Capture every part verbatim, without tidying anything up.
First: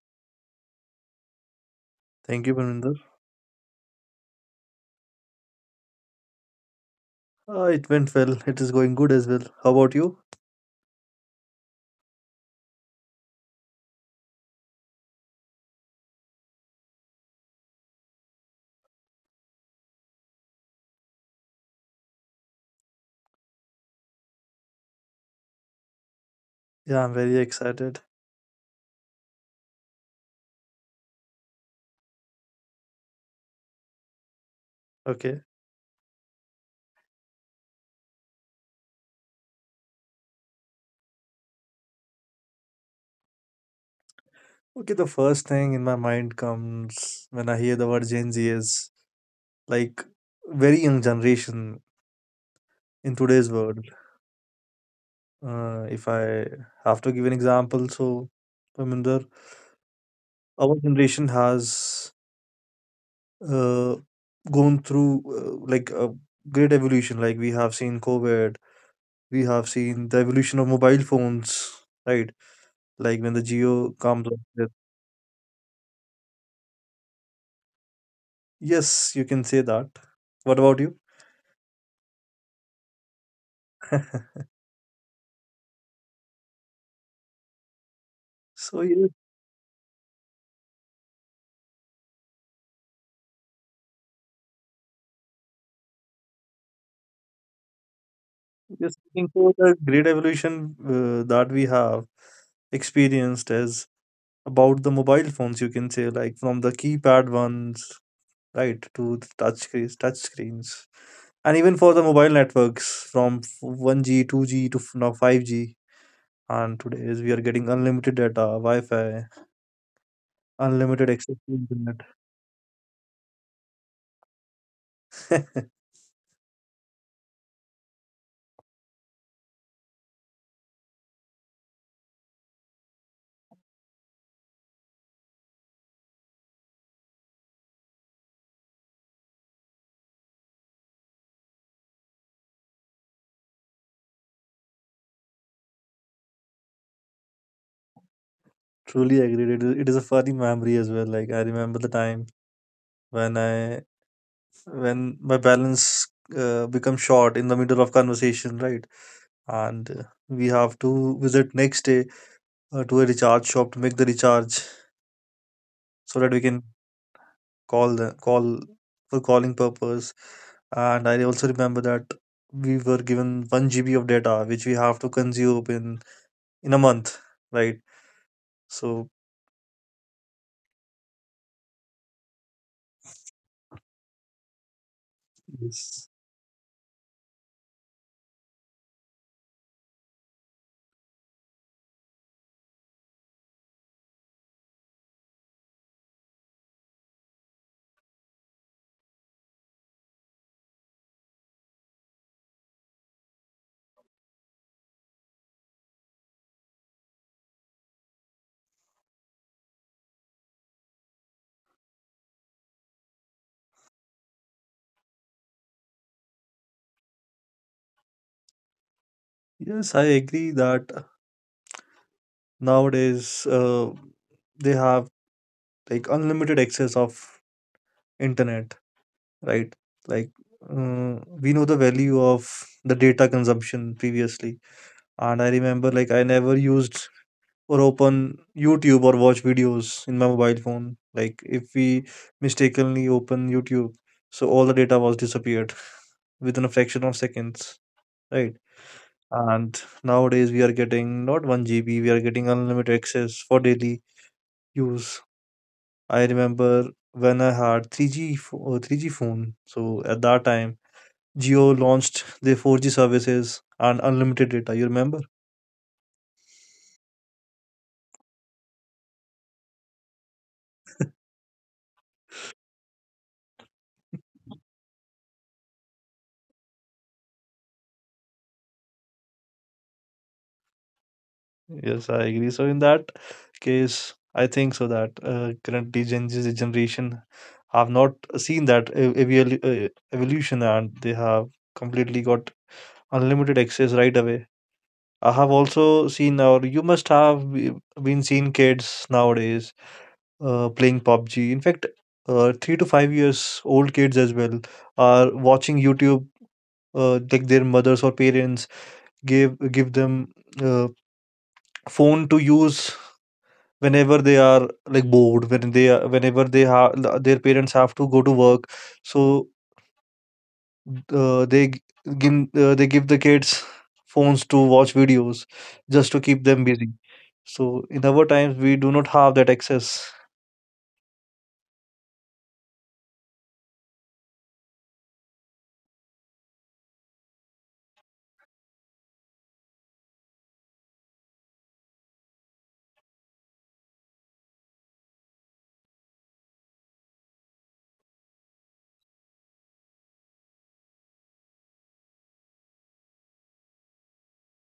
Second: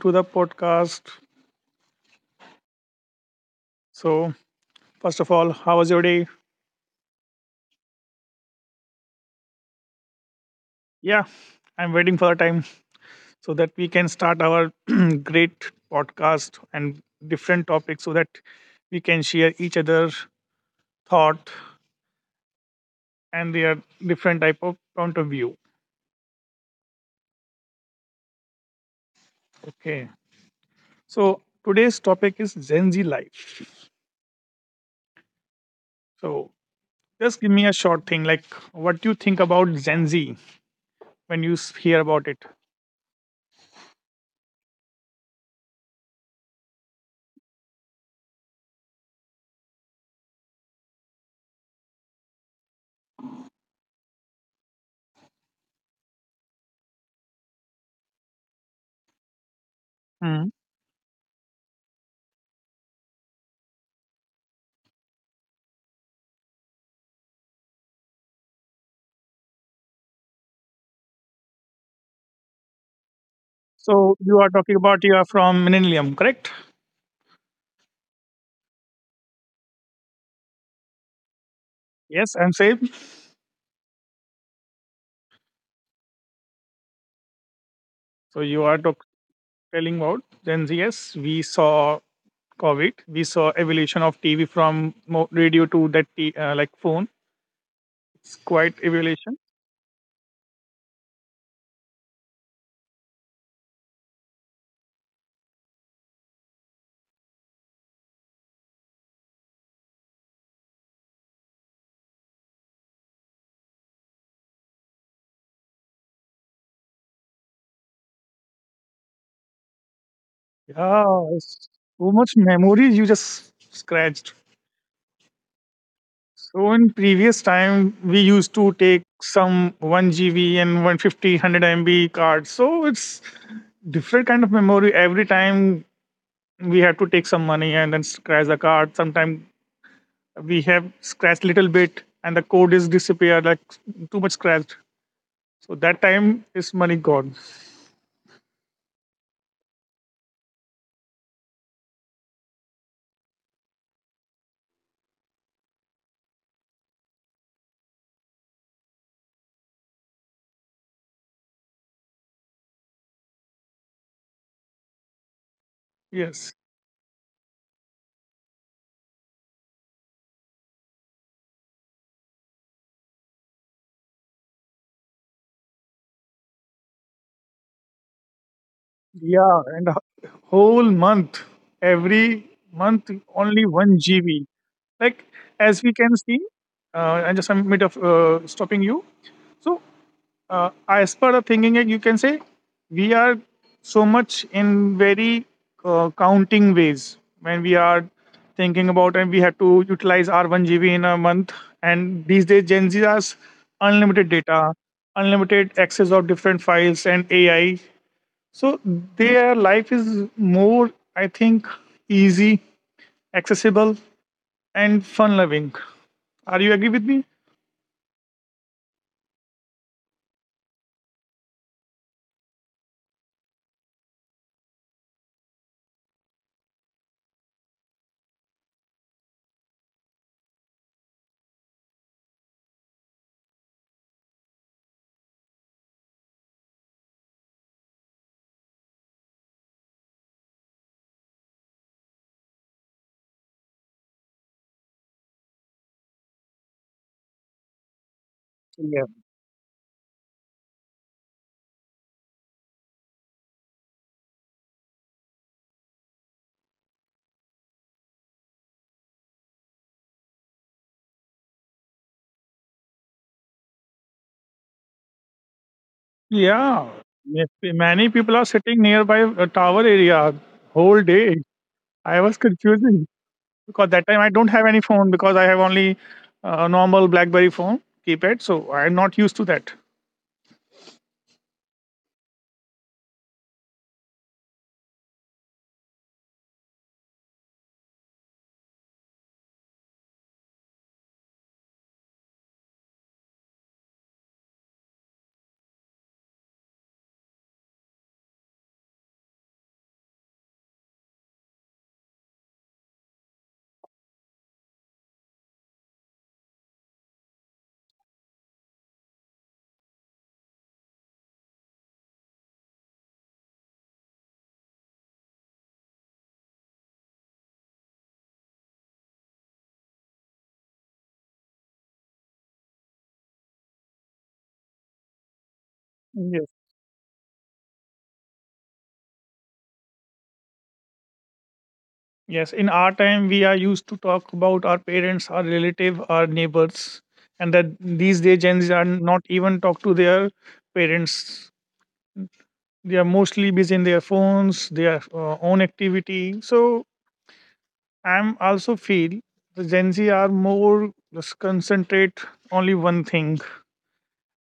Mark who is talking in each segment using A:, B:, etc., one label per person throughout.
A: to the podcast.
B: Thank you, Parminder.
A: So, first of all, how was your day?
B: Uh, it went well. It is going good as well. How about you?
A: Yeah, I'm waiting for the time so that we can start our great podcast and different topics so that we can share each other thought and their different type of point of view.
B: Yeah, I'm very excited.
A: Okay. So, today's topic is Gen Z life.
B: Okay.
A: So, just give me a short thing like what do you think about Gen Z when you s- hear about it?
B: Okay, the first thing in my mind comes when I hear the word Gen Z is like very young generation in today's world. Uh, if I have to give an example, so Parminder,
A: Hmm.
B: our generation has uh, gone through uh, like a great evolution. Like we have seen COVID, we have seen the evolution of mobile phones, right? Like when the geo
A: So
B: comes
A: you
B: up
A: are
B: with.
A: talking about you are from Millennium, correct?
B: Yes, you can say that. What about you?
A: Yes, I'm same. So you are
B: So
A: talk-
B: yes,
A: telling about Gen Z. Yes, we saw COVID. We saw evolution of T V from mo- radio to that t- uh, like phone. It's quite
B: just looking
A: evolution.
B: for the great evolution uh, that we have experienced is about the mobile phones. You can say, like, from the keypad ones, right, to the touch screens, touch screens, and even for the mobile networks from f- one G, two G to f- now five G. And today is we are getting unlimited data, Wi-Fi, unlimited
A: Yeah,
B: access to
A: it's
B: internet.
A: so much memories you just scratched. So in previous time, we used to take some one G B and one hundred fifty M B cards. So it's different kind of memory every time we have to take some money and then scratch the card. Sometimes we have scratched little bit and the code is disappeared, like too much scratched. So that time is money gone.
B: Truly agreed. It is, it is a funny memory as well. Like I remember the time when I when my balance uh, becomes short in the middle of conversation, right? And uh, we have to visit next day uh, to a recharge shop to make the recharge so that we can
A: Yes.
B: call the call for calling purpose. And I also remember that we were given one G B of data which we have to consume in in a month, right? So
A: Yeah, and a whole month, every month only one G B. Like as we
B: yes,
A: can see, uh, and just I'm mid of uh, stopping you. So uh, as per the thinking, you can say we are so much in very, uh, counting ways when we are thinking about, and we have to utilize our one g b in a month. And these days Gen Z has unlimited data, unlimited access of different files and AI. So their life is more, I think, easy, accessible, and fun loving. Are you agree with me?
B: yes, I agree that nowadays uh, they have, like, unlimited access of internet, right? Like uh, we know the value of the data consumption previously, and I remember, like, I never used or open YouTube or watch videos in my mobile phone. Like if we mistakenly open YouTube, so all the data was disappeared within a fraction of seconds, right? And nowadays we are getting not one G B, we are getting unlimited access for daily use. I remember when I had three G pho- uh, three G phone. So at that time, Jio launched their four G services and unlimited data. You remember?
A: Yeah, ma- many people are sitting nearby a tower area whole day. I was confusing because that time I don't have any phone, because I have only a normal BlackBerry phone keypad, so I'm not used to that.
B: Yes, I agree. So in that case, I think so that uh, currently Gen Z generation have not seen that ev- evalu- uh, evolution, and they have completely got unlimited access right away. I have also seen, or you must have be- been seen kids nowadays uh, playing pub G. In fact, uh, three to five years old kids as well are watching YouTube. Uh, like their mothers or parents give give them uh, phone to use whenever they are, like, bored. When they are, whenever they have, their parents have to go to work, so uh, they g- gin- uh, they give the kids phones to watch videos just to keep
A: Yes,
B: them busy. So in our times, we do not have that access.
A: yes. In our time, we are used to talk about our parents, our relative, our neighbors, and that these day Gen Z are not even talk to their parents. They are mostly busy in their phones, their, uh, own activity. So I'm also feel the Gen Z are more just concentrate only one thing,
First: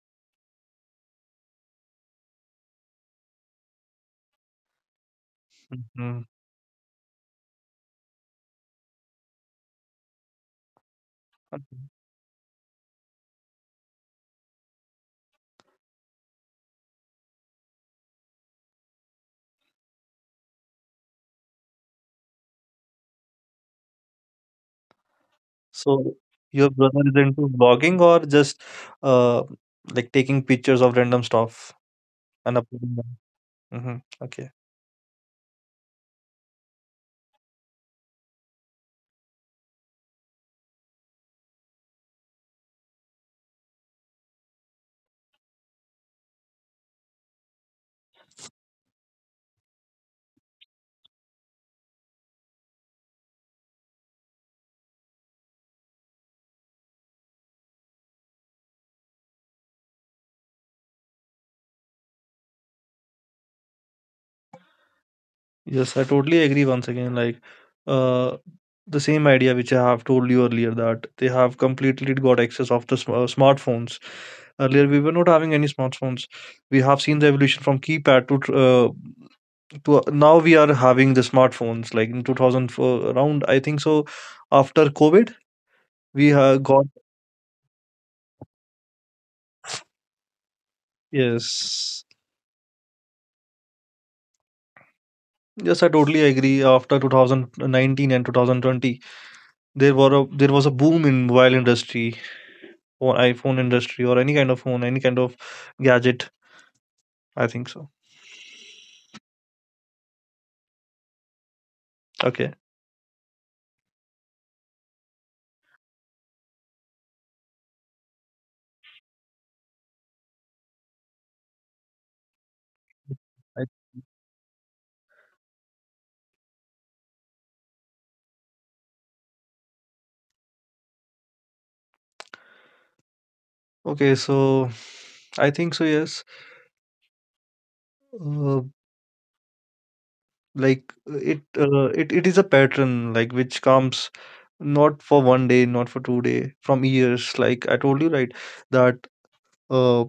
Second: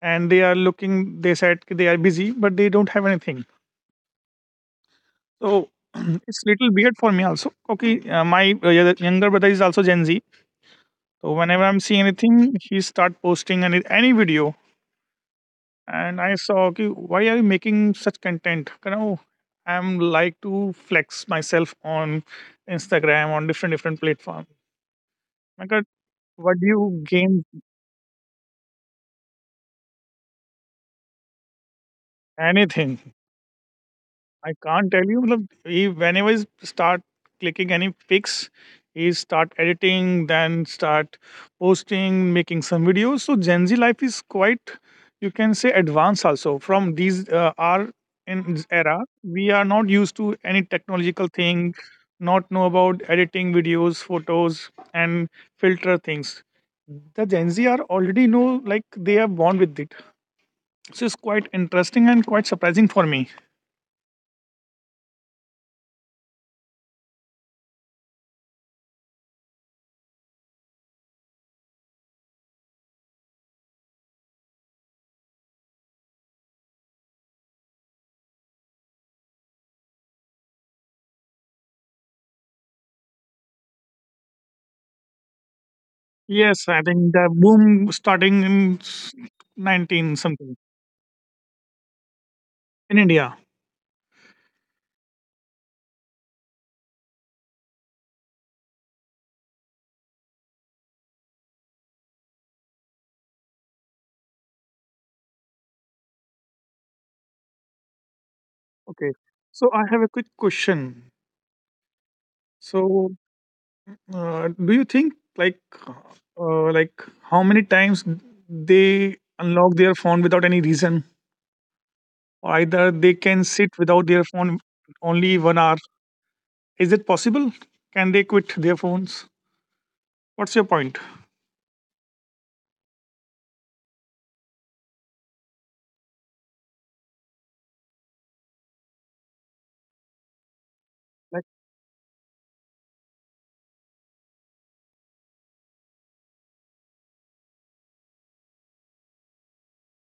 A: and they are looking. They said they are busy, but they don't have anything. So
B: Mm-hmm.
A: it's little weird for me also. Okay, uh, my, uh, yeah, the younger brother is also Gen Z. So whenever I'm seeing anything, he start posting any any video, and I saw okay, why are you making such content? You know, I'm like to flex myself on Instagram on different different platform. My God,
B: So
A: what do
B: your
A: you
B: brother is
A: gain
B: into vlogging, or just uh like taking pictures of random stuff and
A: anything?
B: uploading them? Hmm.
A: I
B: Okay.
A: can't tell you. मतलब he whenever he start clicking any pics, he start editing, then start posting, making some videos. So Gen Z life is quite, you can say, advanced also. From these, uh, our in this era, we are not used to any technological thing, not know about editing videos, photos, and filter things. The Gen Z are already know like they are born with it. So it's quite interesting and quite surprising for me.
B: Yes, I totally agree once again. Like uh the same idea which I have told you earlier, that they have completely got access of the sm uh, smartphones. Earlier we were not having any smartphones. We have seen the evolution from keypad to tr- uh, to uh, now we are having the smartphones, like in two thousand four around, I think so. After COVID we
A: Yes,
B: have
A: I
B: got,
A: think the boom starting in s- nineteen something
B: yes.
A: in India.
B: Yes, I totally agree. After two thousand nineteen and two thousand twenty, there were a there was a boom in mobile industry, or iPhone industry, or any kind of phone, any kind of gadget. I think so.
A: Okay. So I have a quick question.
B: Okay.
A: So uh, do you think, like, uh, uh, like, how many times they unlock their phone without any reason, or either they can
B: I,
A: sit without their phone only 1 hour? Is it possible? Can they quit their phones? What's your point?
B: okay. So I think so. Yes. Uh, like, uh, it, uh, it it is a pattern, like, which comes not for one day, not for two day, from years. Like I told you, right? That uh,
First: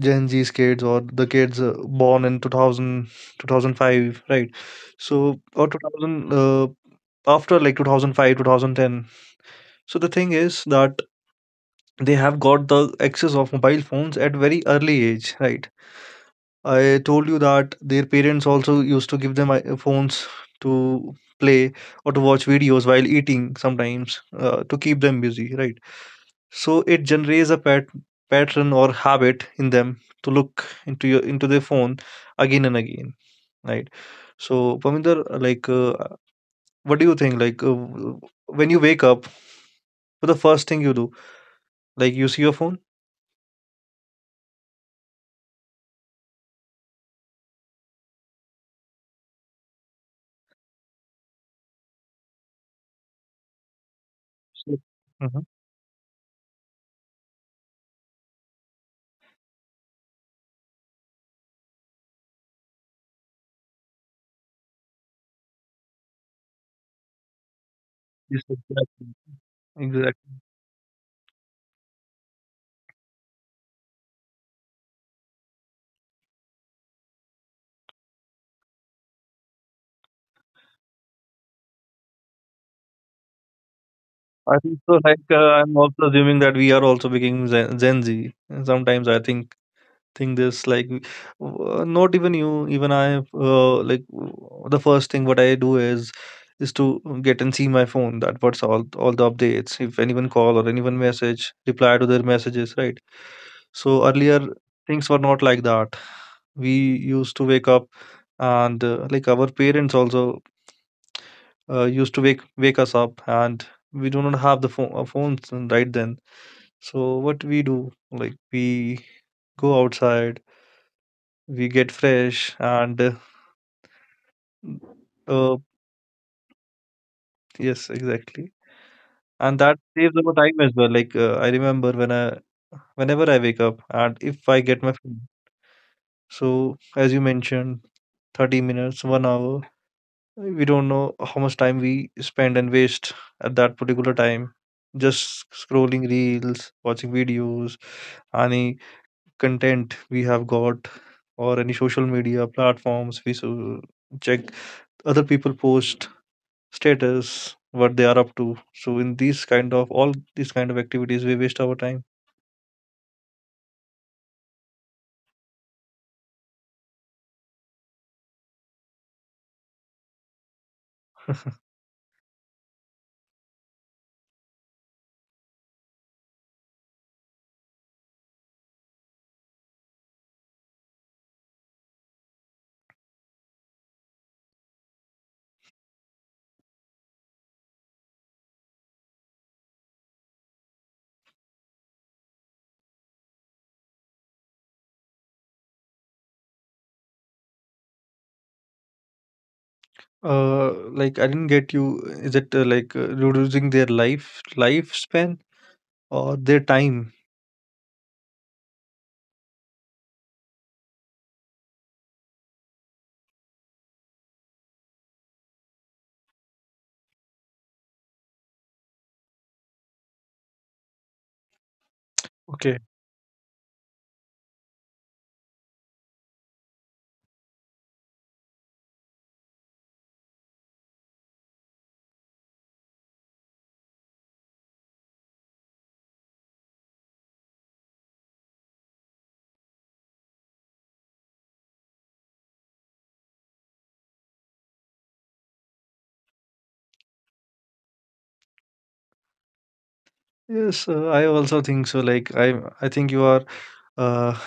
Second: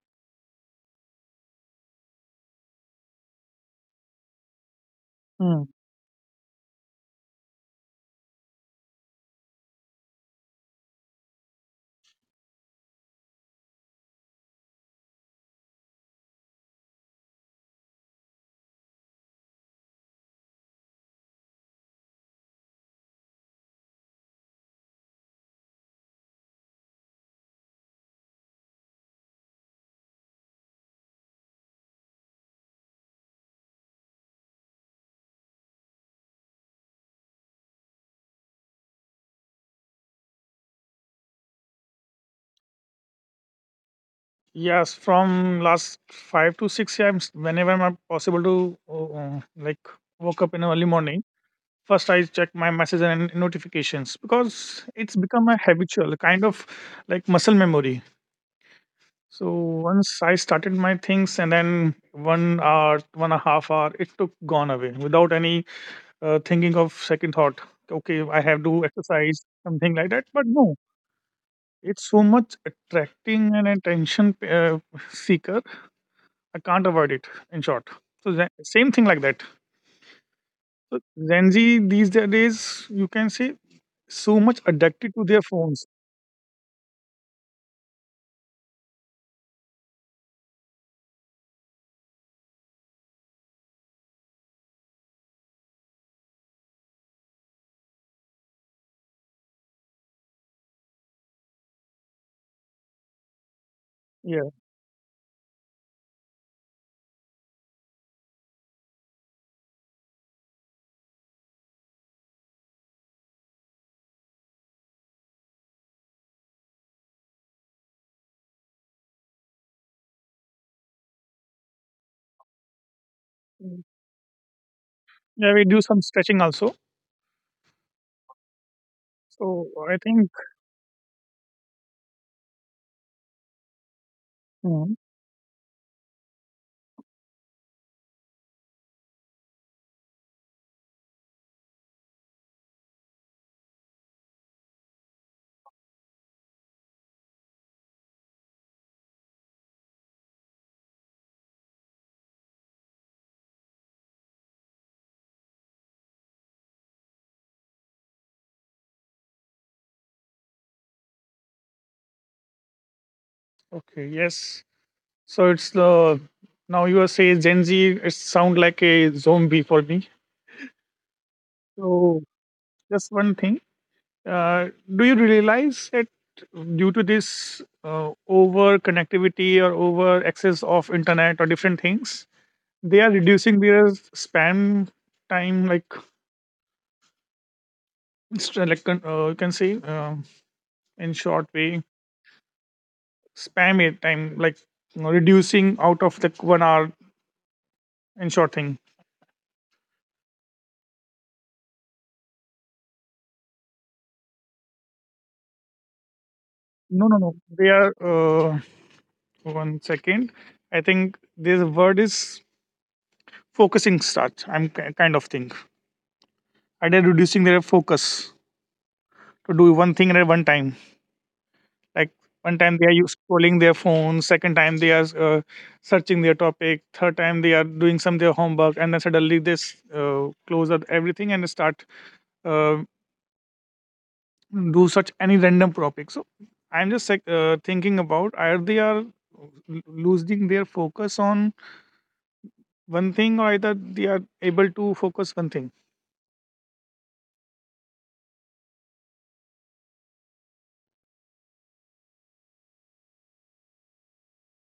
B: Gen Z's kids, or the kids uh, born in two thousand two thousand five, right? So,
A: Like
B: or two thousand, uh, after like two thousand five, two thousand ten. So the thing is that they have got the access of mobile phones at very early age, right? I told you that their parents also used to give them i- phones to play or to watch videos while eating sometimes uh, to keep them busy, right? So it generates a pat- pattern or habit in them to look into your into their phone again and again, right? So Paminder, like, uh, what do you think? Like, uh, w- when you wake up, what the first thing you do? Like, you see your phone?
A: Yes, from last five to six times, whenever I'm possible to, uh, uh, like, woke up in early morning, first I check my messages and notifications because
B: Yes,
A: it's become
B: mhm.
A: a habitual kind of like muscle memory. So once I started my things, and then one hour, one and a half hour, it took gone away without any, uh, thinking of second thought. Okay, I
B: Yes,
A: have to
B: exactly.
A: exercise something like that,
B: Exactly.
A: but no, it's so much attracting and attention, uh, seekers, I can't avoid it. In short, so Zen- same thing like that. So Gen Z these da- days, you can say, so much
B: I think so.
A: addicted to
B: Like uh,
A: their
B: I'm
A: phones.
B: also assuming that we are also becoming Gen, Gen Z. And sometimes I think think this, like, w- uh, not even you, even I. Uh, like, w- the first thing what I do is is to get and see my phone, that what's all all the updates. If anyone call or anyone message, reply to their messages, right? So earlier
A: Yeah.
B: things were not like that. We used to wake up, and uh, like, our parents also uh, used to wake wake us up, and we do not have the phone uh, phones and right then. So what we do, like, we go outside, we get fresh, and uh,
A: Mm. Yeah.
B: uh,
A: We do some stretching also.
B: yes, exactly. And
A: So
B: that
A: I
B: saves
A: think.
B: our time as well. Like uh, I remember when I whenever I wake up and if I get
A: Mm.
B: my phone, so as you mentioned, thirty minutes, one hour, we don't know how much time we spend and waste at that particular time, just scrolling reels, watching videos, any content we have got, or any social media platforms we so check other people post status, what they are up to. So in these kind of all these kind of activities, we waste our time.
A: Okay. Yes. So it's the now you are say Gen Z. It sound like a zombie for me. So just one thing. Uh, do you realize that due to this, uh, over connectivity or over access of internet or different things, they are reducing their spam time, like it's like, con- uh, you can say, um in short way, spam it time, like, you know, reducing out of the one hour in short thing.
B: uh like, I didn't get you. Is it uh, like uh, reducing their life lifespan or their
A: No,
B: time?
A: no, no, they are, uh, one second, I think this word is focusing start, I'm ki- kind of thing, and they're reducing their focus to do one thing at one time. Like, one time they
B: Okay.
A: are you scrolling their phone, second time they are, uh, searching their topic, third time they are doing some their homework, and then suddenly they s- uh, close up everything and start, uh, do such any random topic. So I'm just, like, uh, thinking about, are they are l- losing their focus on one thing, or either they are able to focus one thing,
B: Yes, uh, I also think so. Like I, I think you are. Uh,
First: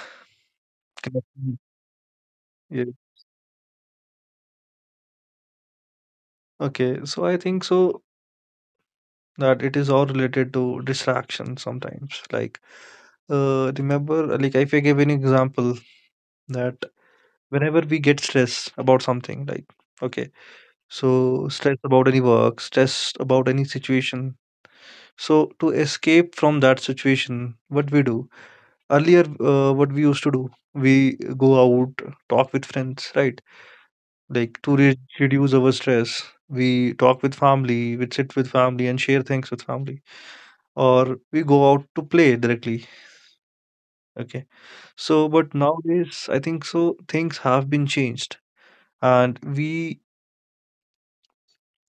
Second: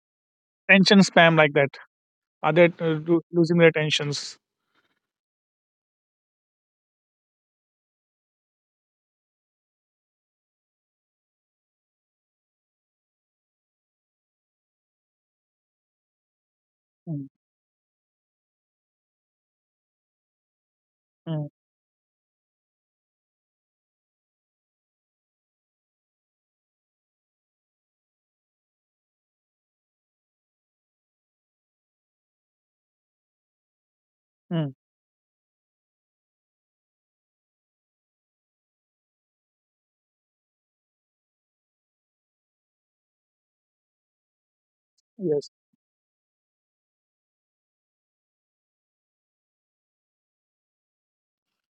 A: attention spam like
B: connecting-
A: that. Are they,
B: yeah.
A: uh, lo- losing their attentions?
B: Okay, so I think so that it is all related to distraction sometimes. Like, uh, remember, like if I give an example, that
A: Mm,
B: whenever we get stress about something, like, okay, so
A: mm,
B: stress about any work, stress about any situation. So to escape from that situation, what we do earlier, uh, what we used to do, we go out, talk with friends, right? Like to
A: mm.
B: re- reduce our stress, we talk with family, we sit with family and share things with family, or we go out to play directly. Okay. So but
A: Yes.
B: nowadays I think so things have been changed, and we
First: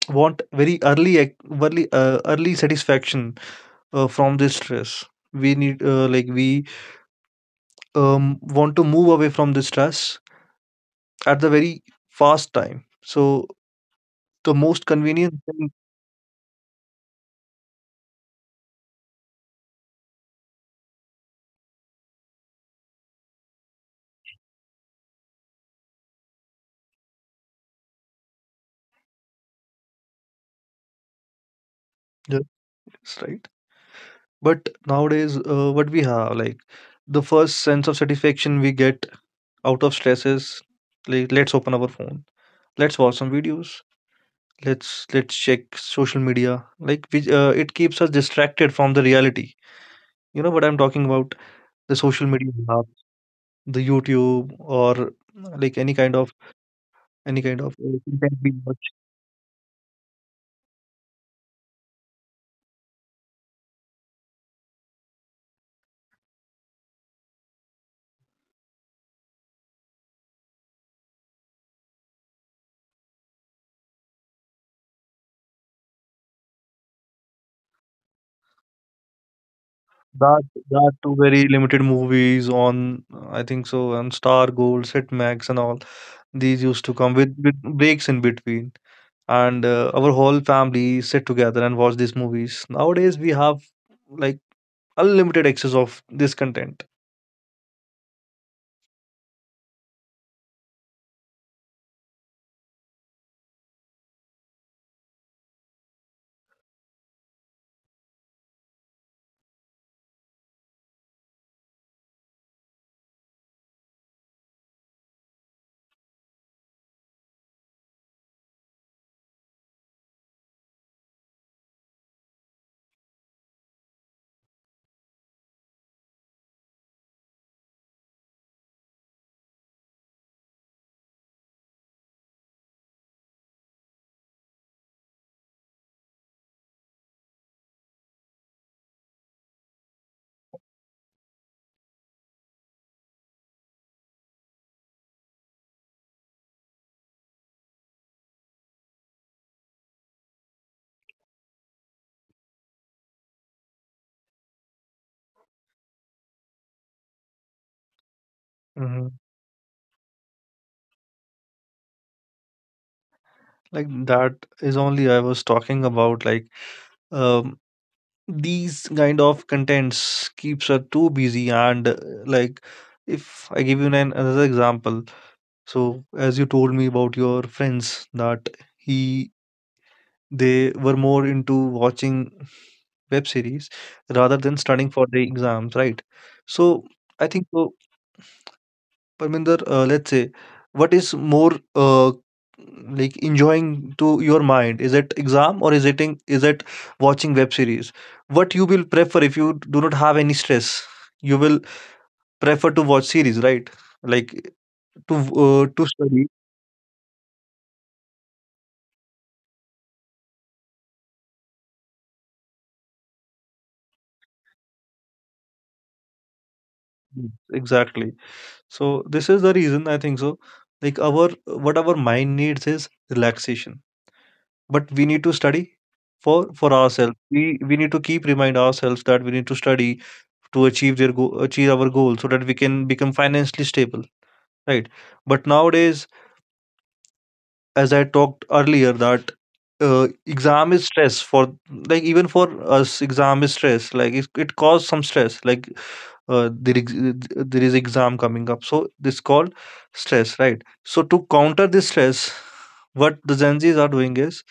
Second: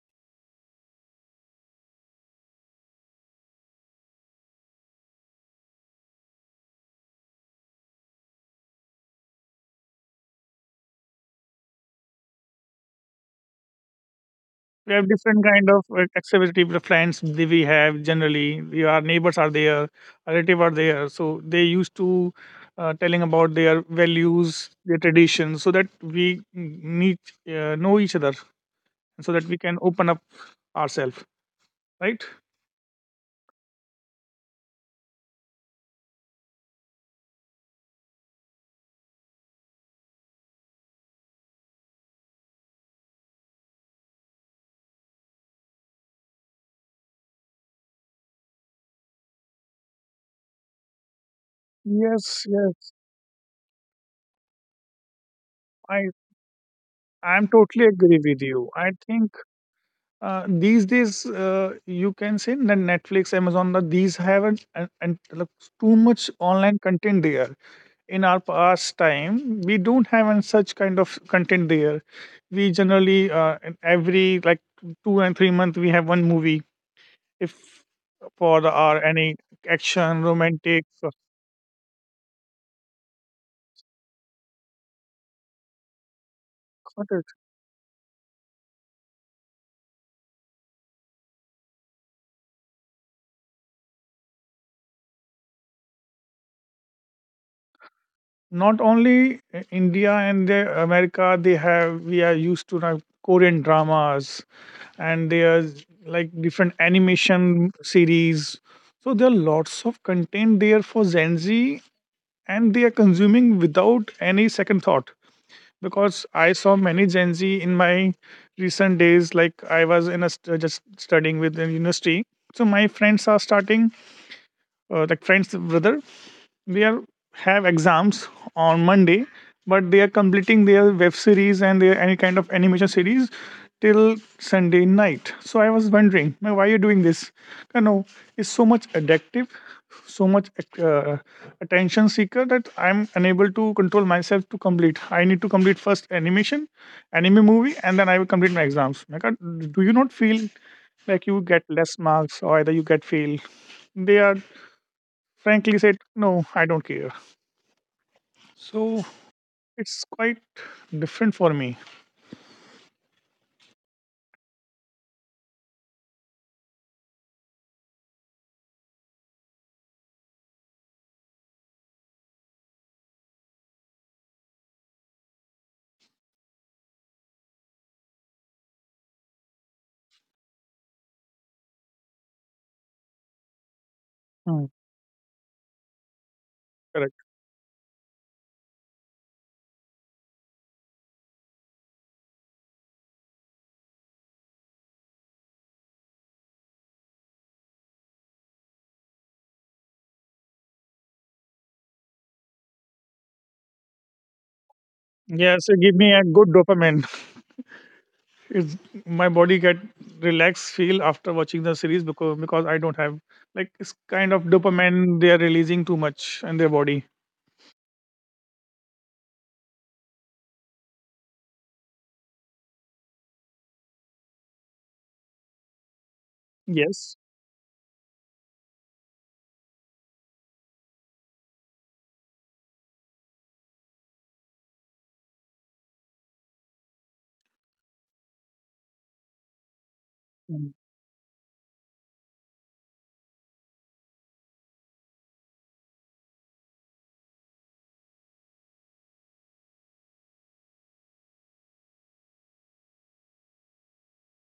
B: want very early ac- early uh, early satisfaction uh, from this stress. We need, uh, like, we um, want to move away from the stress at the very fast time. So the most
A: We have
B: convenient
A: different
B: thing.
A: kind of, uh, activity. with The friends that we have generally, we, our neighbors are there, relative are there. So they used to, uh, telling about their values, their traditions, so that we need, uh, know each other, so that we can open up ourselves. Right?
B: Yeah, that's right. But nowadays, uh, what we have, like, the first sense of satisfaction we get out of stress is, like, let's open our phone, let's watch some videos, let's let's check social media, like, which, uh, it keeps us distracted from the reality. You know what I'm talking about? The social
A: Yes.
B: media, app,
A: Yes.
B: the YouTube, or uh, like any
A: I
B: kind of any
A: I'm
B: kind of
A: totally
B: uh,
A: agree
B: content
A: with
B: we
A: you.
B: watch.
A: I think, uh, these days, uh, you can say that Netflix, Amazon, that these have an, an, an, like, too much online content there. In our past time we don't have an such kind of content there. We generally, uh, in every, like, two and three month we have one movie, if for the, our any action
B: That
A: romantic,
B: that
A: uh,
B: two very limited movies on, I think so, on Star Gold, Sit Max, and all these used to come
A: content.
B: with, with breaks in between. And uh, our whole family sit together and watch these movies. Nowadays, we have, like, unlimited access of this content.
A: Not only i- India and the America they have, we are used to now Korean dramas and there's, like, different animation series. So there are lots of content there for Gen Z and they are consuming without any second thought, because I saw many Gen Z in my recent days. Like I was in a st- just studying with the university, so my friends are starting, uh, like, friends brother they are have exams on Monday, but they are completing their web series and their any kind of animation series till Sunday night. So I was wondering, "Man, why are you doing this? You know, it's so much addictive, so much, uh, attention seeker that I'm unable to control myself to complete. I need to complete first animation, anime movie, and then I will complete my exams. My God, do you not feel like you get less marks or either you get fail?" They are frankly said, no, I don't care. So
B: Hmm.
A: it's quite different for me.
B: Like that is only I was talking about. Like um, these kind of contents keeps us too busy, and uh, like if I give you an another example. So, as you told me about your friends, that he they were more into watching web series rather than
A: Hmm.
B: studying for the exams, right? So,
A: Correct.
B: I think so, Parminder, uh, let's say, what is more uh, like enjoying to your mind? Is it exam or is it in, is it watching web series? What you will prefer if you do not have any stress? You will prefer to watch series, right? Like to uh,
A: Yes,
B: to
A: it give
B: study.
A: me a good dopamine. It's my body get relaxed feel after watching the series, because because I don't have, like, it's kind of dopamine they are releasing too much in their body.
B: Yes, exactly. So this is the reason I think so. Like our what our mind needs is relaxation, but we need to study for for ourselves.
A: Yes.
B: We we need to keep remind ourselves that we need to study to achieve their go- achieve our goal so that we can become financially stable, right? But nowadays, as I talked earlier, that uh, exam
A: Mm.
B: is stress for like even for us exam is stress like it, it causes some stress like uh, there, ex- uh, there is exam coming up, so this called stress, right? So to counter this stress, what the gen z's are doing is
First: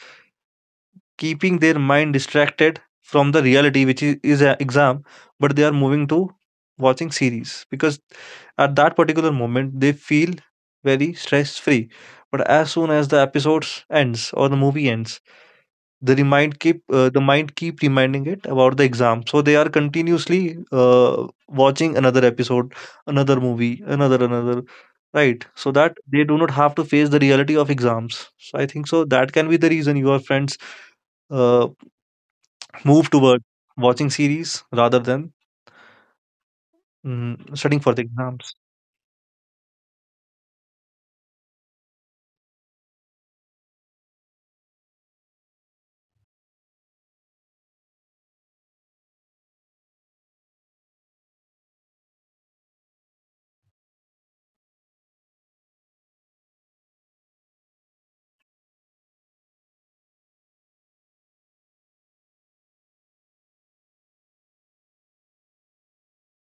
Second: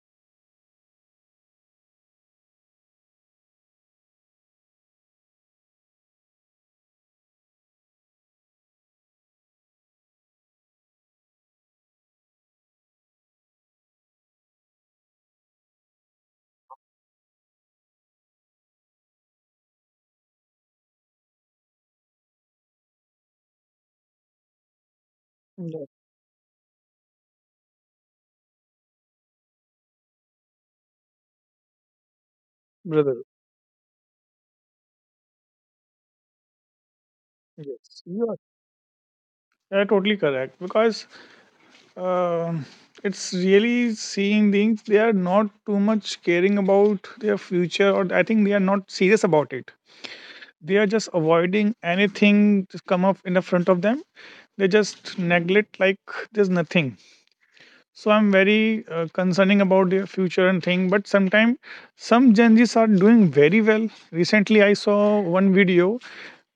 B: keeping their mind distracted from the reality, which is, is an exam, but they are moving to watching series because at that particular moment they feel very stress free. But as soon as the episodes ends or the movie ends, the remind keep uh, the mind keep reminding it about the exam, so they are continuously uh, watching another episode, another movie, another another Right, so
A: Yeah,
B: that they do not have to face the reality of exams. So I think so, that can be the reason your friends uh, move
A: brother.
B: toward watching series rather than mm, studying for the
A: Yes. You are
B: exams.
A: you are totally correct, because um it's really seeing things they are not too much caring about their future, or I think they are not serious about it. They are just avoiding anything just come up in the front of them, they just neglect, like, there's nothing. So I'm very, uh, concerning about their future and thing. But sometimes some Gen Z's are doing very well. Recently I saw one video,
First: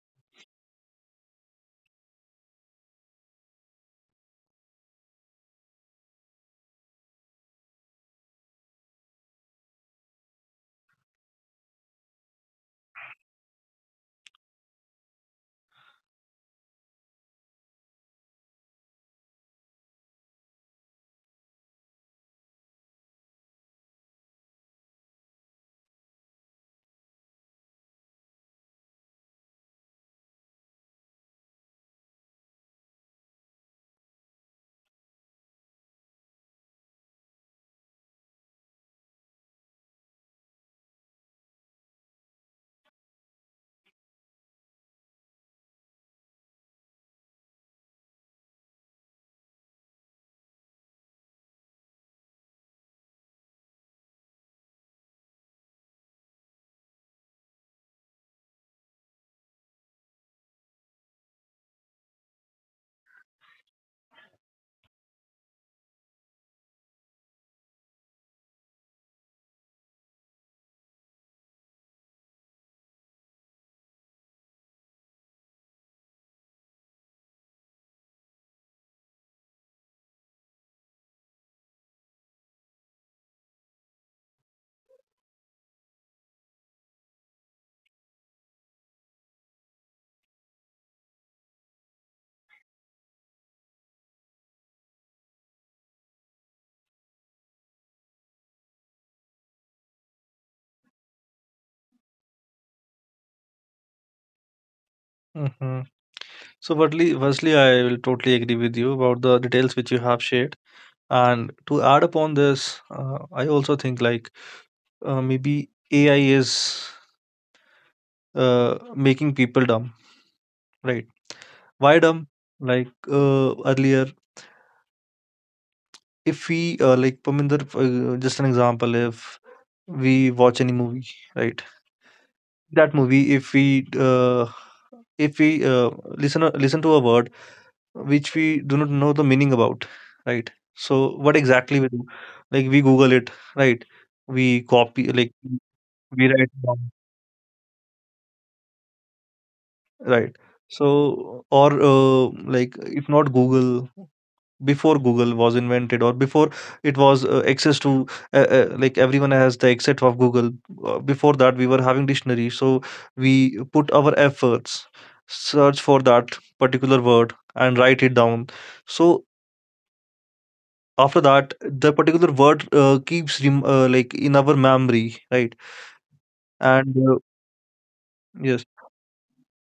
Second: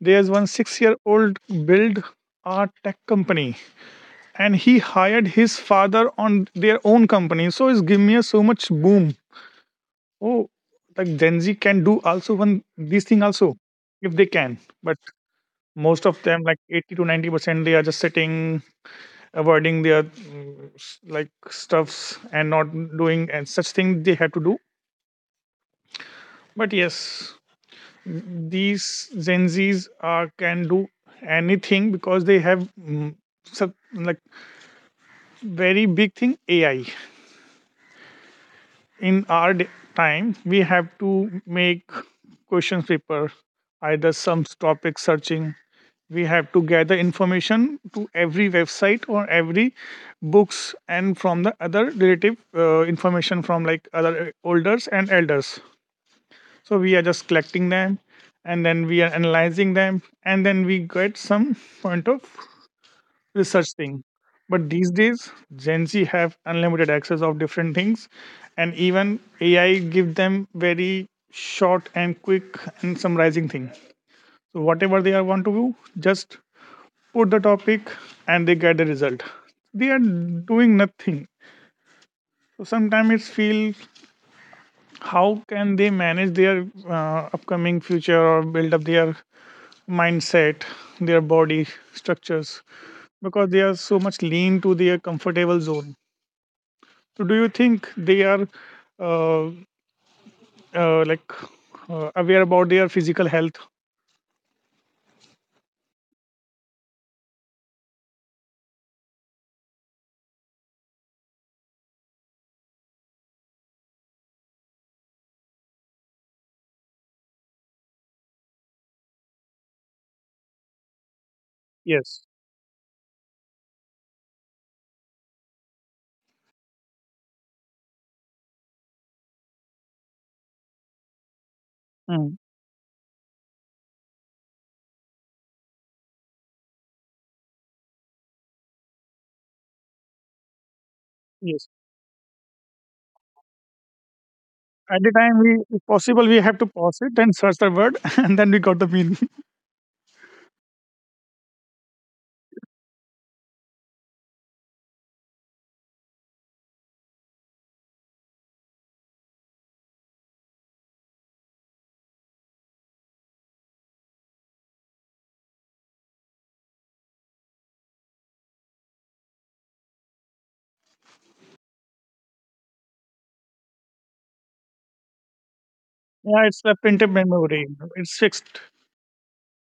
A: there's one six year old build a tech company, and he hired his father on their own company, so it's giving me a so much boom. Oh, like Gen Z can do also one these thing also if they can. But most of them, like eighty to ninety percent, they are just sitting, avoiding their mm, s- like stuffs and not doing and such thing they have to do. But yes, these Gen Zs are can do anything because they have, mm, some, like, very big thing A I. In our d- time we have to make questions paper, either some topic searching, we have to gather information to every website or every books, and from the other relative, uh, information from, like, other elders and elders. So we are just collecting them and then we are analyzing them and then we get some point of research thing. But these days, Gen Z have unlimited access of different things, and even A I give them very short and quick and summarizing thing. So whatever they are want to do, just put the topic and they get the result. They are doing nothing. So sometimes it's feel how can they manage their uh, upcoming future or build up their mindset, their body structures because they are so much lean to their comfortable zone. So do you think they are uh, uh, like uh, aware about their physical health?
B: Hmm. So firstly, firstly I will totally agree with you about the details which you have shared, and to add upon this, uh, I also think like uh, maybe A I is uh, making people dumb, right? Why
A: Yes.
B: dumb? Like uh, earlier, if we uh, like Paminder, uh, just an example, if we watch any movie, right?
A: Mm.
B: That movie, if we uh, if we uh, listen listen to a word which we do not know the meaning about, right? So what
A: Yes.
B: exactly we do? Like we Google it, right? We
A: At
B: copy,
A: the
B: like
A: time, we, if
B: we
A: possible, we
B: write.
A: have to
B: Down.
A: pause it and search the word, and then we got the meaning.
B: Right. So, or uh, like if not Google, before Google was invented, or before it was uh, access to uh, uh, like everyone has the access of Google. Uh, before that, we were having dictionary, so we put our efforts, search for that particular word, and write it down. So after that, the particular word uh, keeps rem- uh, like in our memory, right?
A: Yeah, it's a
B: And
A: printed
B: uh,
A: memory. It's fixed.
B: yes,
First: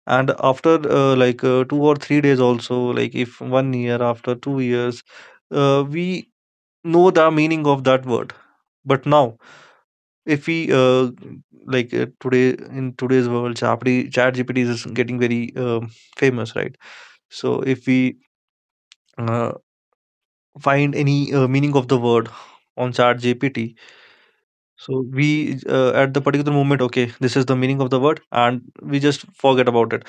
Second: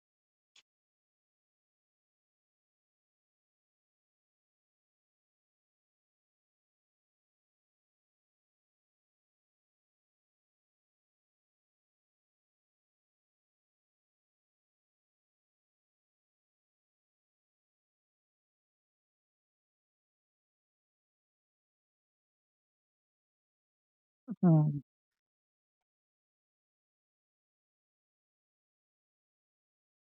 B: and after uh, like uh, two or three days also, like if one year, after two years, uh, we know the meaning of that word. But now if we uh, like uh, today, in today's world, ChatGPT ChatGPT is getting very um famous, right? So if we uh, find any uh, meaning of the word on ChatGPT,
A: Mm.
B: so we uh, at the particular moment, okay, this is the meaning of the word, and we just forget about it.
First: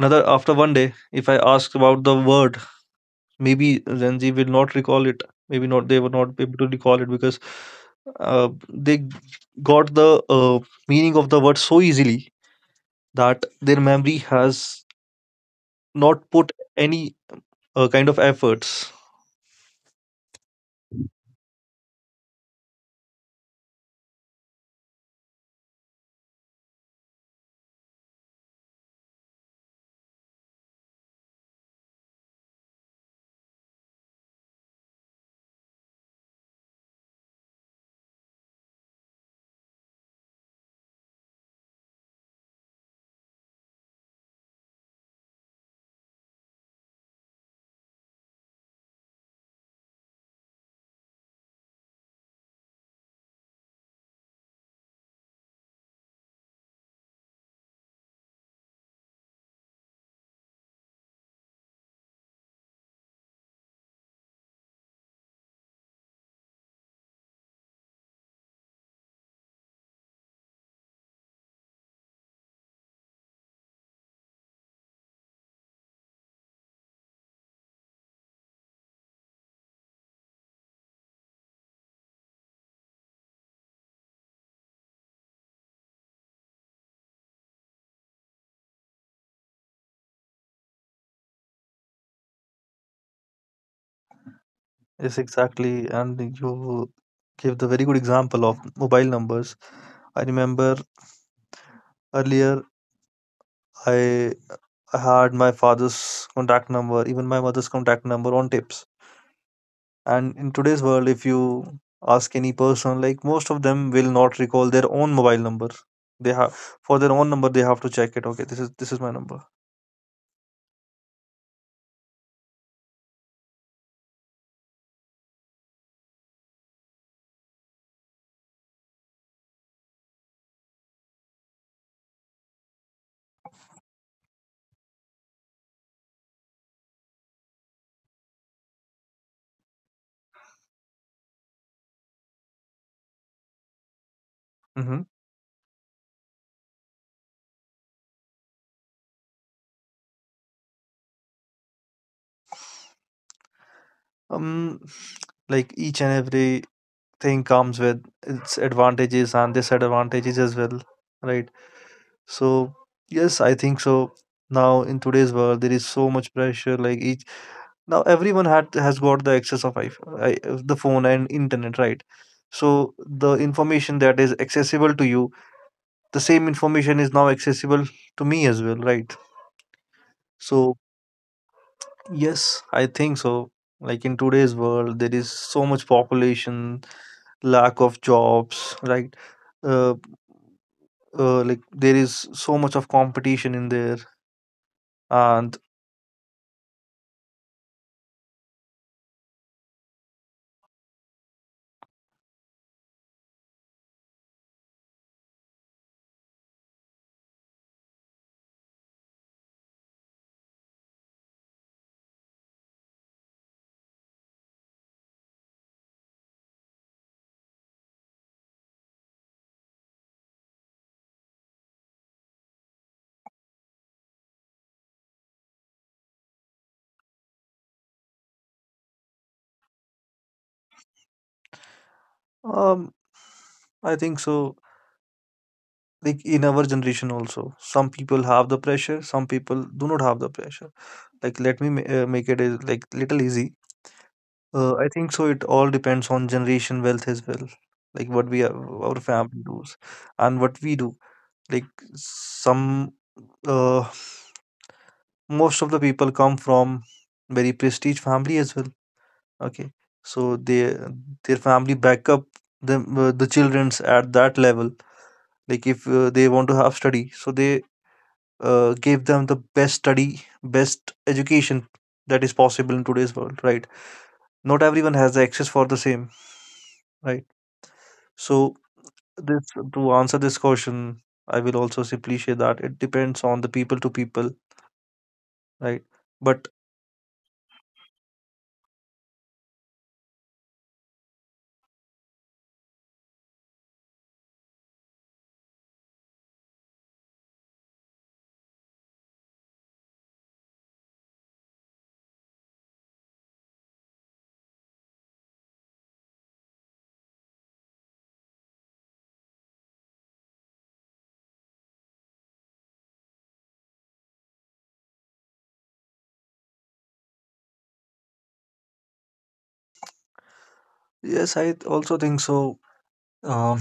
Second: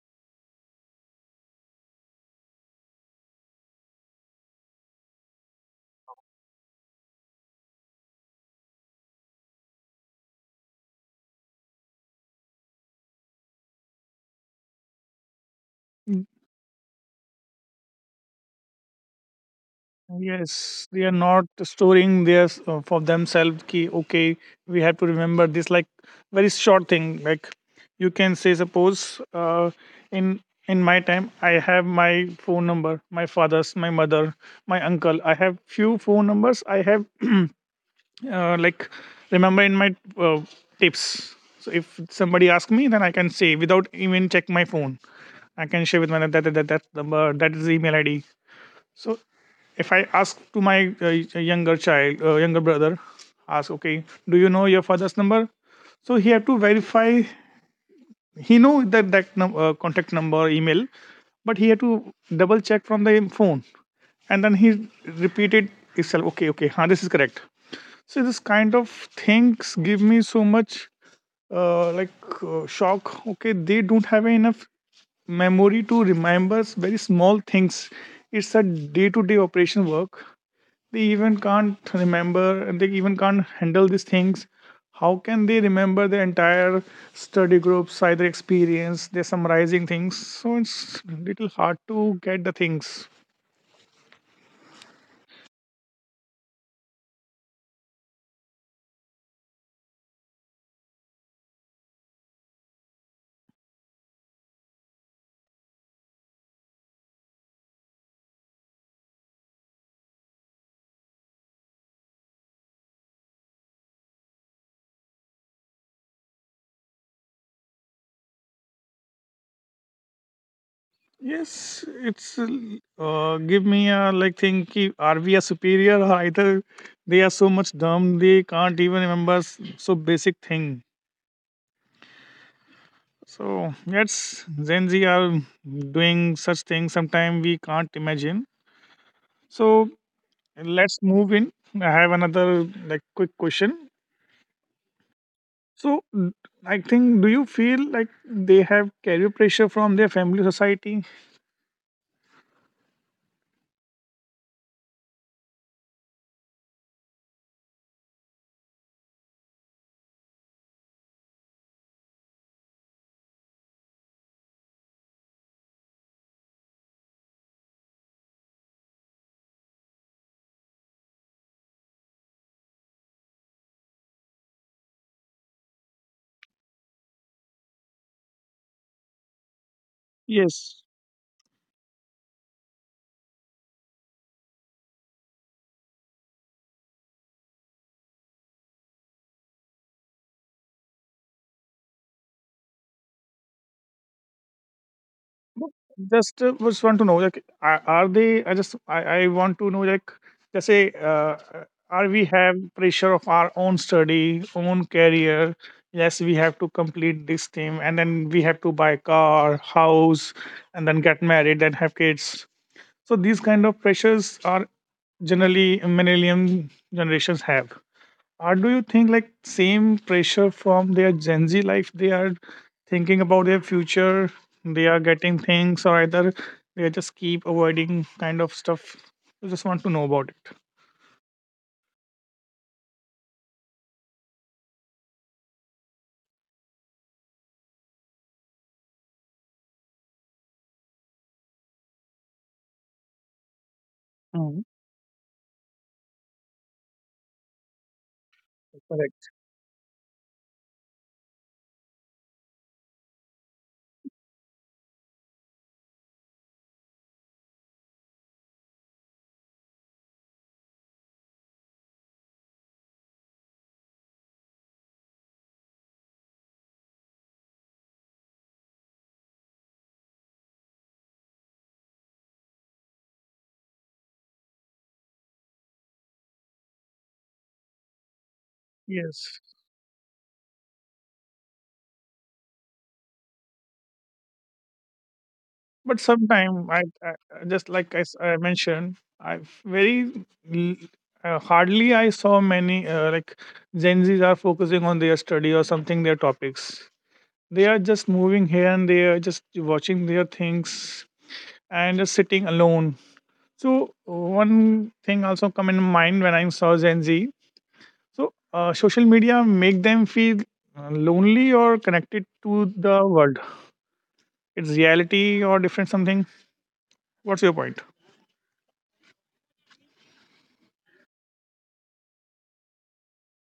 B: Another, after one day, if I ask about the word, maybe Gen Z will not recall it. Maybe not, they were not able to recall it because uh, they g- got the uh, meaning of the word so easily that their memory has not put any uh, kind of efforts.
A: Yes, they are not storing their s- uh, for themselves. Ki okay, we have to remember this. Like very short thing. Like you can say, suppose uh, in in my time, I have my phone number, my father's, my mother, my uncle. I have few phone numbers. I have uh, like remember in my uh, tips. So if somebody asks me, then I can say without even check my phone. I can share with my that that that, that number, that is the email I D. So if I ask to my uh, younger child, uh, younger brother, ask, okay, do you know your father's number? So he had to verify. He know that that num- uh, contact number, email, but he had to double check from the phone, and then he repeated itself. Okay, okay, huh, this is correct. So this kind of things give me so much uh, like uh, shock. Okay, they don't have enough memory to remember s- very small things. It's a day-to-day operation work they even can't remember and they even can't handle these things. How can they remember the entire study groups, either experience, they're summarizing things. So it's little hard to get the things.
B: Yes, exactly. And you gave the very good example of mobile numbers. I remember earlier I had my father's contact number, even my mother's contact number on tapes. And in today's world, if you ask any person, like most of them will not recall their own mobile number. They have for their own number, they have to check it. Okay, this is this is my number.
A: Yes, it's uh, uh, give me a like thing ki, are we a superior or either they are so much dumb they can't even remember s- so basic thing. So yes, Gen Z are doing such things. Sometimes we can't imagine. So and let's move in. I have another like quick question.
B: Hmm.
A: So n- I think do you feel like they have career pressure from their family society?
B: Um, like each and every thing comes with its advantages and disadvantages as well, right? So yes, I think so. Now in today's world, there is so much pressure. Like each, now everyone had has got the access of I, I, the phone and internet, right? So the information that is accessible to you, the same information is now accessible to me as well, right? So
A: Yes.
B: yes, I think so. Like in today's world there is so much population, lack of jobs, right? uh, uh, like there is so much of competition in there. And
A: But just uh, just want to know like are, are they? I just I, I want to know like let's say uh, are we have pressure of our own study, own career? Yes, we have to complete this thing, and then we have to buy car, house, and then get married, then have kids. So these kind of pressures are generally millennium generations have. Or do you think like same pressure from their Gen Z life? They are thinking about their future. They are getting things, or either they just keep avoiding kind of stuff. I just want to know about it.
B: um, I think so, like in our generation also, some people have the pressure, some people do not have the pressure. Like let me ma- uh, make it is- like little easy.
A: Mm.
B: Uh, I think so it all depends on generation wealth as well, like what we are, our
A: Correct.
B: family does, and what we do. Like some, uh, most of the people come from very prestige family as well, okay? So they, their family back up the uh, the children's at that level. Like if uh, they want to have study, so they uh, gave them the best study, best education that is possible in today's world, right? Not everyone has the access for the same, right? So this,
A: Yes.
B: to answer this question, I will also simply say that it depends on the people to people, right?
A: But
B: But
A: sometime I, I I- just like I, s- I mentioned I very l- uh, hardly I saw many uh, like Gen Z's are focusing on their study or something their topics. They are just moving here and there, just watching their things and just sitting alone. So one thing also come in mind when I saw Gen Z. So uh, social media make them feel uh, lonely or connected to the world. It's reality or different something. What's your point?
B: yes, I also think so. Um,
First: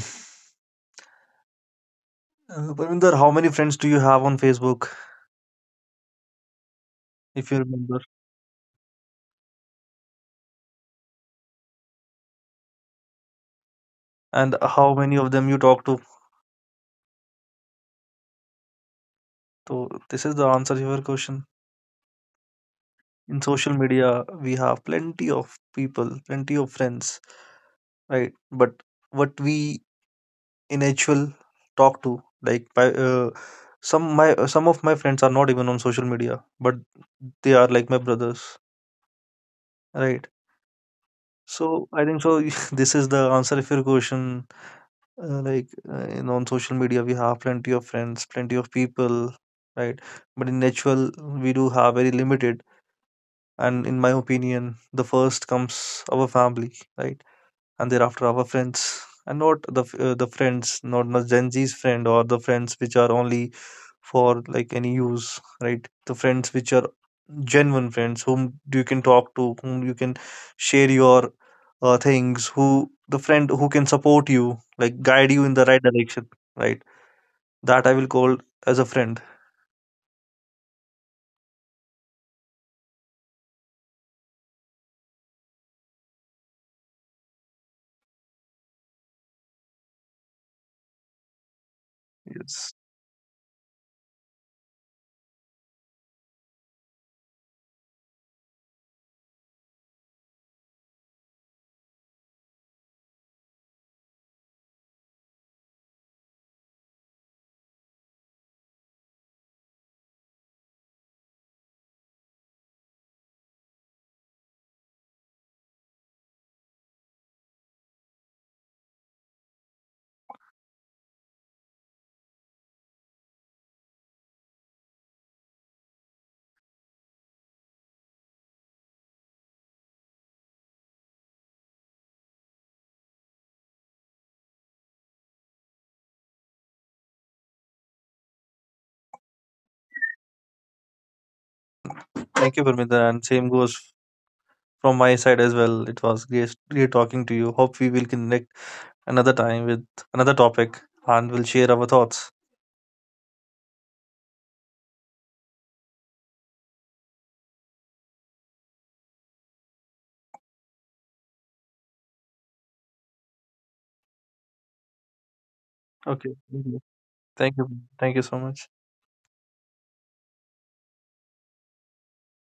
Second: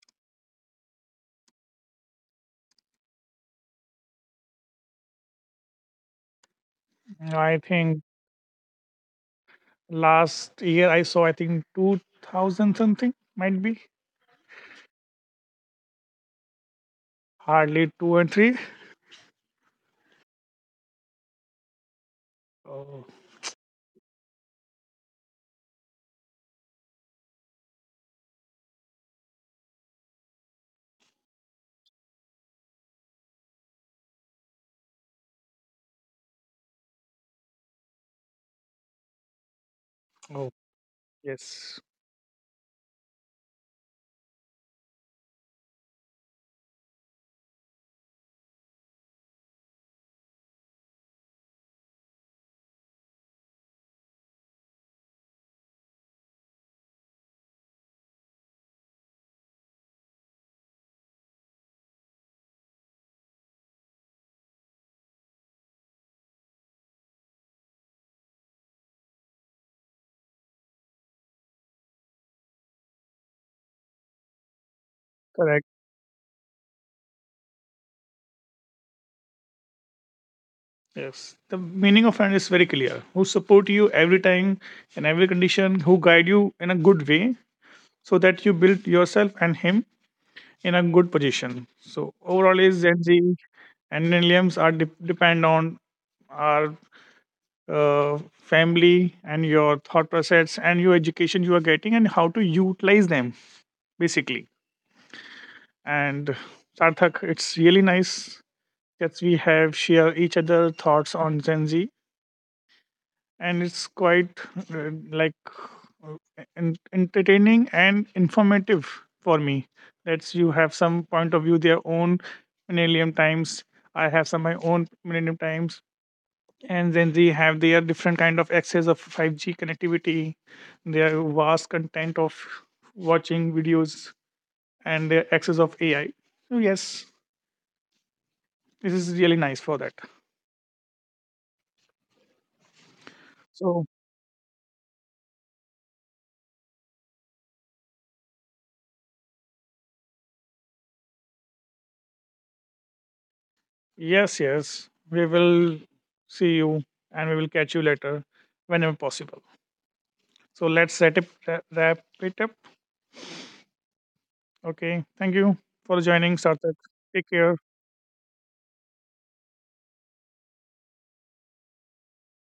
B: uh, Parminder, how many friends do you have on Facebook, if
A: I
B: you remember,
A: think last year I saw I think two thousand something might be
B: and how many of them you talk to?
A: hardly two and three.
B: So this is the answer to your question.
A: Oh,
B: In social media, we have plenty of people, plenty of friends. Right, but what we in actual talk to, like by uh, some my uh, some of my friends are not even on social media, but they are like my brothers, right?
A: oh yes,
B: So I think so. This is the answer if your question. Uh, like uh, in on social media, we have plenty of friends, plenty of people, right? But in actual, we do have very limited. And in my opinion, the first comes our family, right? And thereafter our friends, and not the f- uh, the friends, not the gen z's friend or the friends which are only for like any use, right? The friends which are genuine friends, whom you can talk to, whom you can share your uh, things, who, the friend who can support you, like guide you in the
A: correct.
B: right direction, right? That I will call as a friend.
A: Yes, the meaning of friend is very clear. Who support you every time in every condition, who guide you in a good way, so that you build yourself and him in a good position. So overall,
B: Yes,
A: is Gen Z and millennials are de- depend on our uh, family and your thought process and your education you are getting and how to utilize them basically. And Sarthak, it's really nice that we have share each other thoughts on Gen Z, and it's quite uh, like uh, en- entertaining and informative for me. That's you have some point of view, their own millennium times. I have some my own millennium times, and then they have their different kind of access of five G connectivity, their vast content of watching videos, and their access of A I. So yes, this is really nice for that.
B: thank you, Parmita, and same goes
A: So,
B: from my side as well. It was great, great talking to you. Hope we will connect another time with another topic, and we'll share our thoughts.
A: yes, yes, we will see you and we will catch you later whenever possible. So, let's set it, wrap it up. Okay. Thank you for joining,
B: Okay. Thank
A: Sarthak.
B: you.
A: Take care.
B: Thank you. Thank you so much.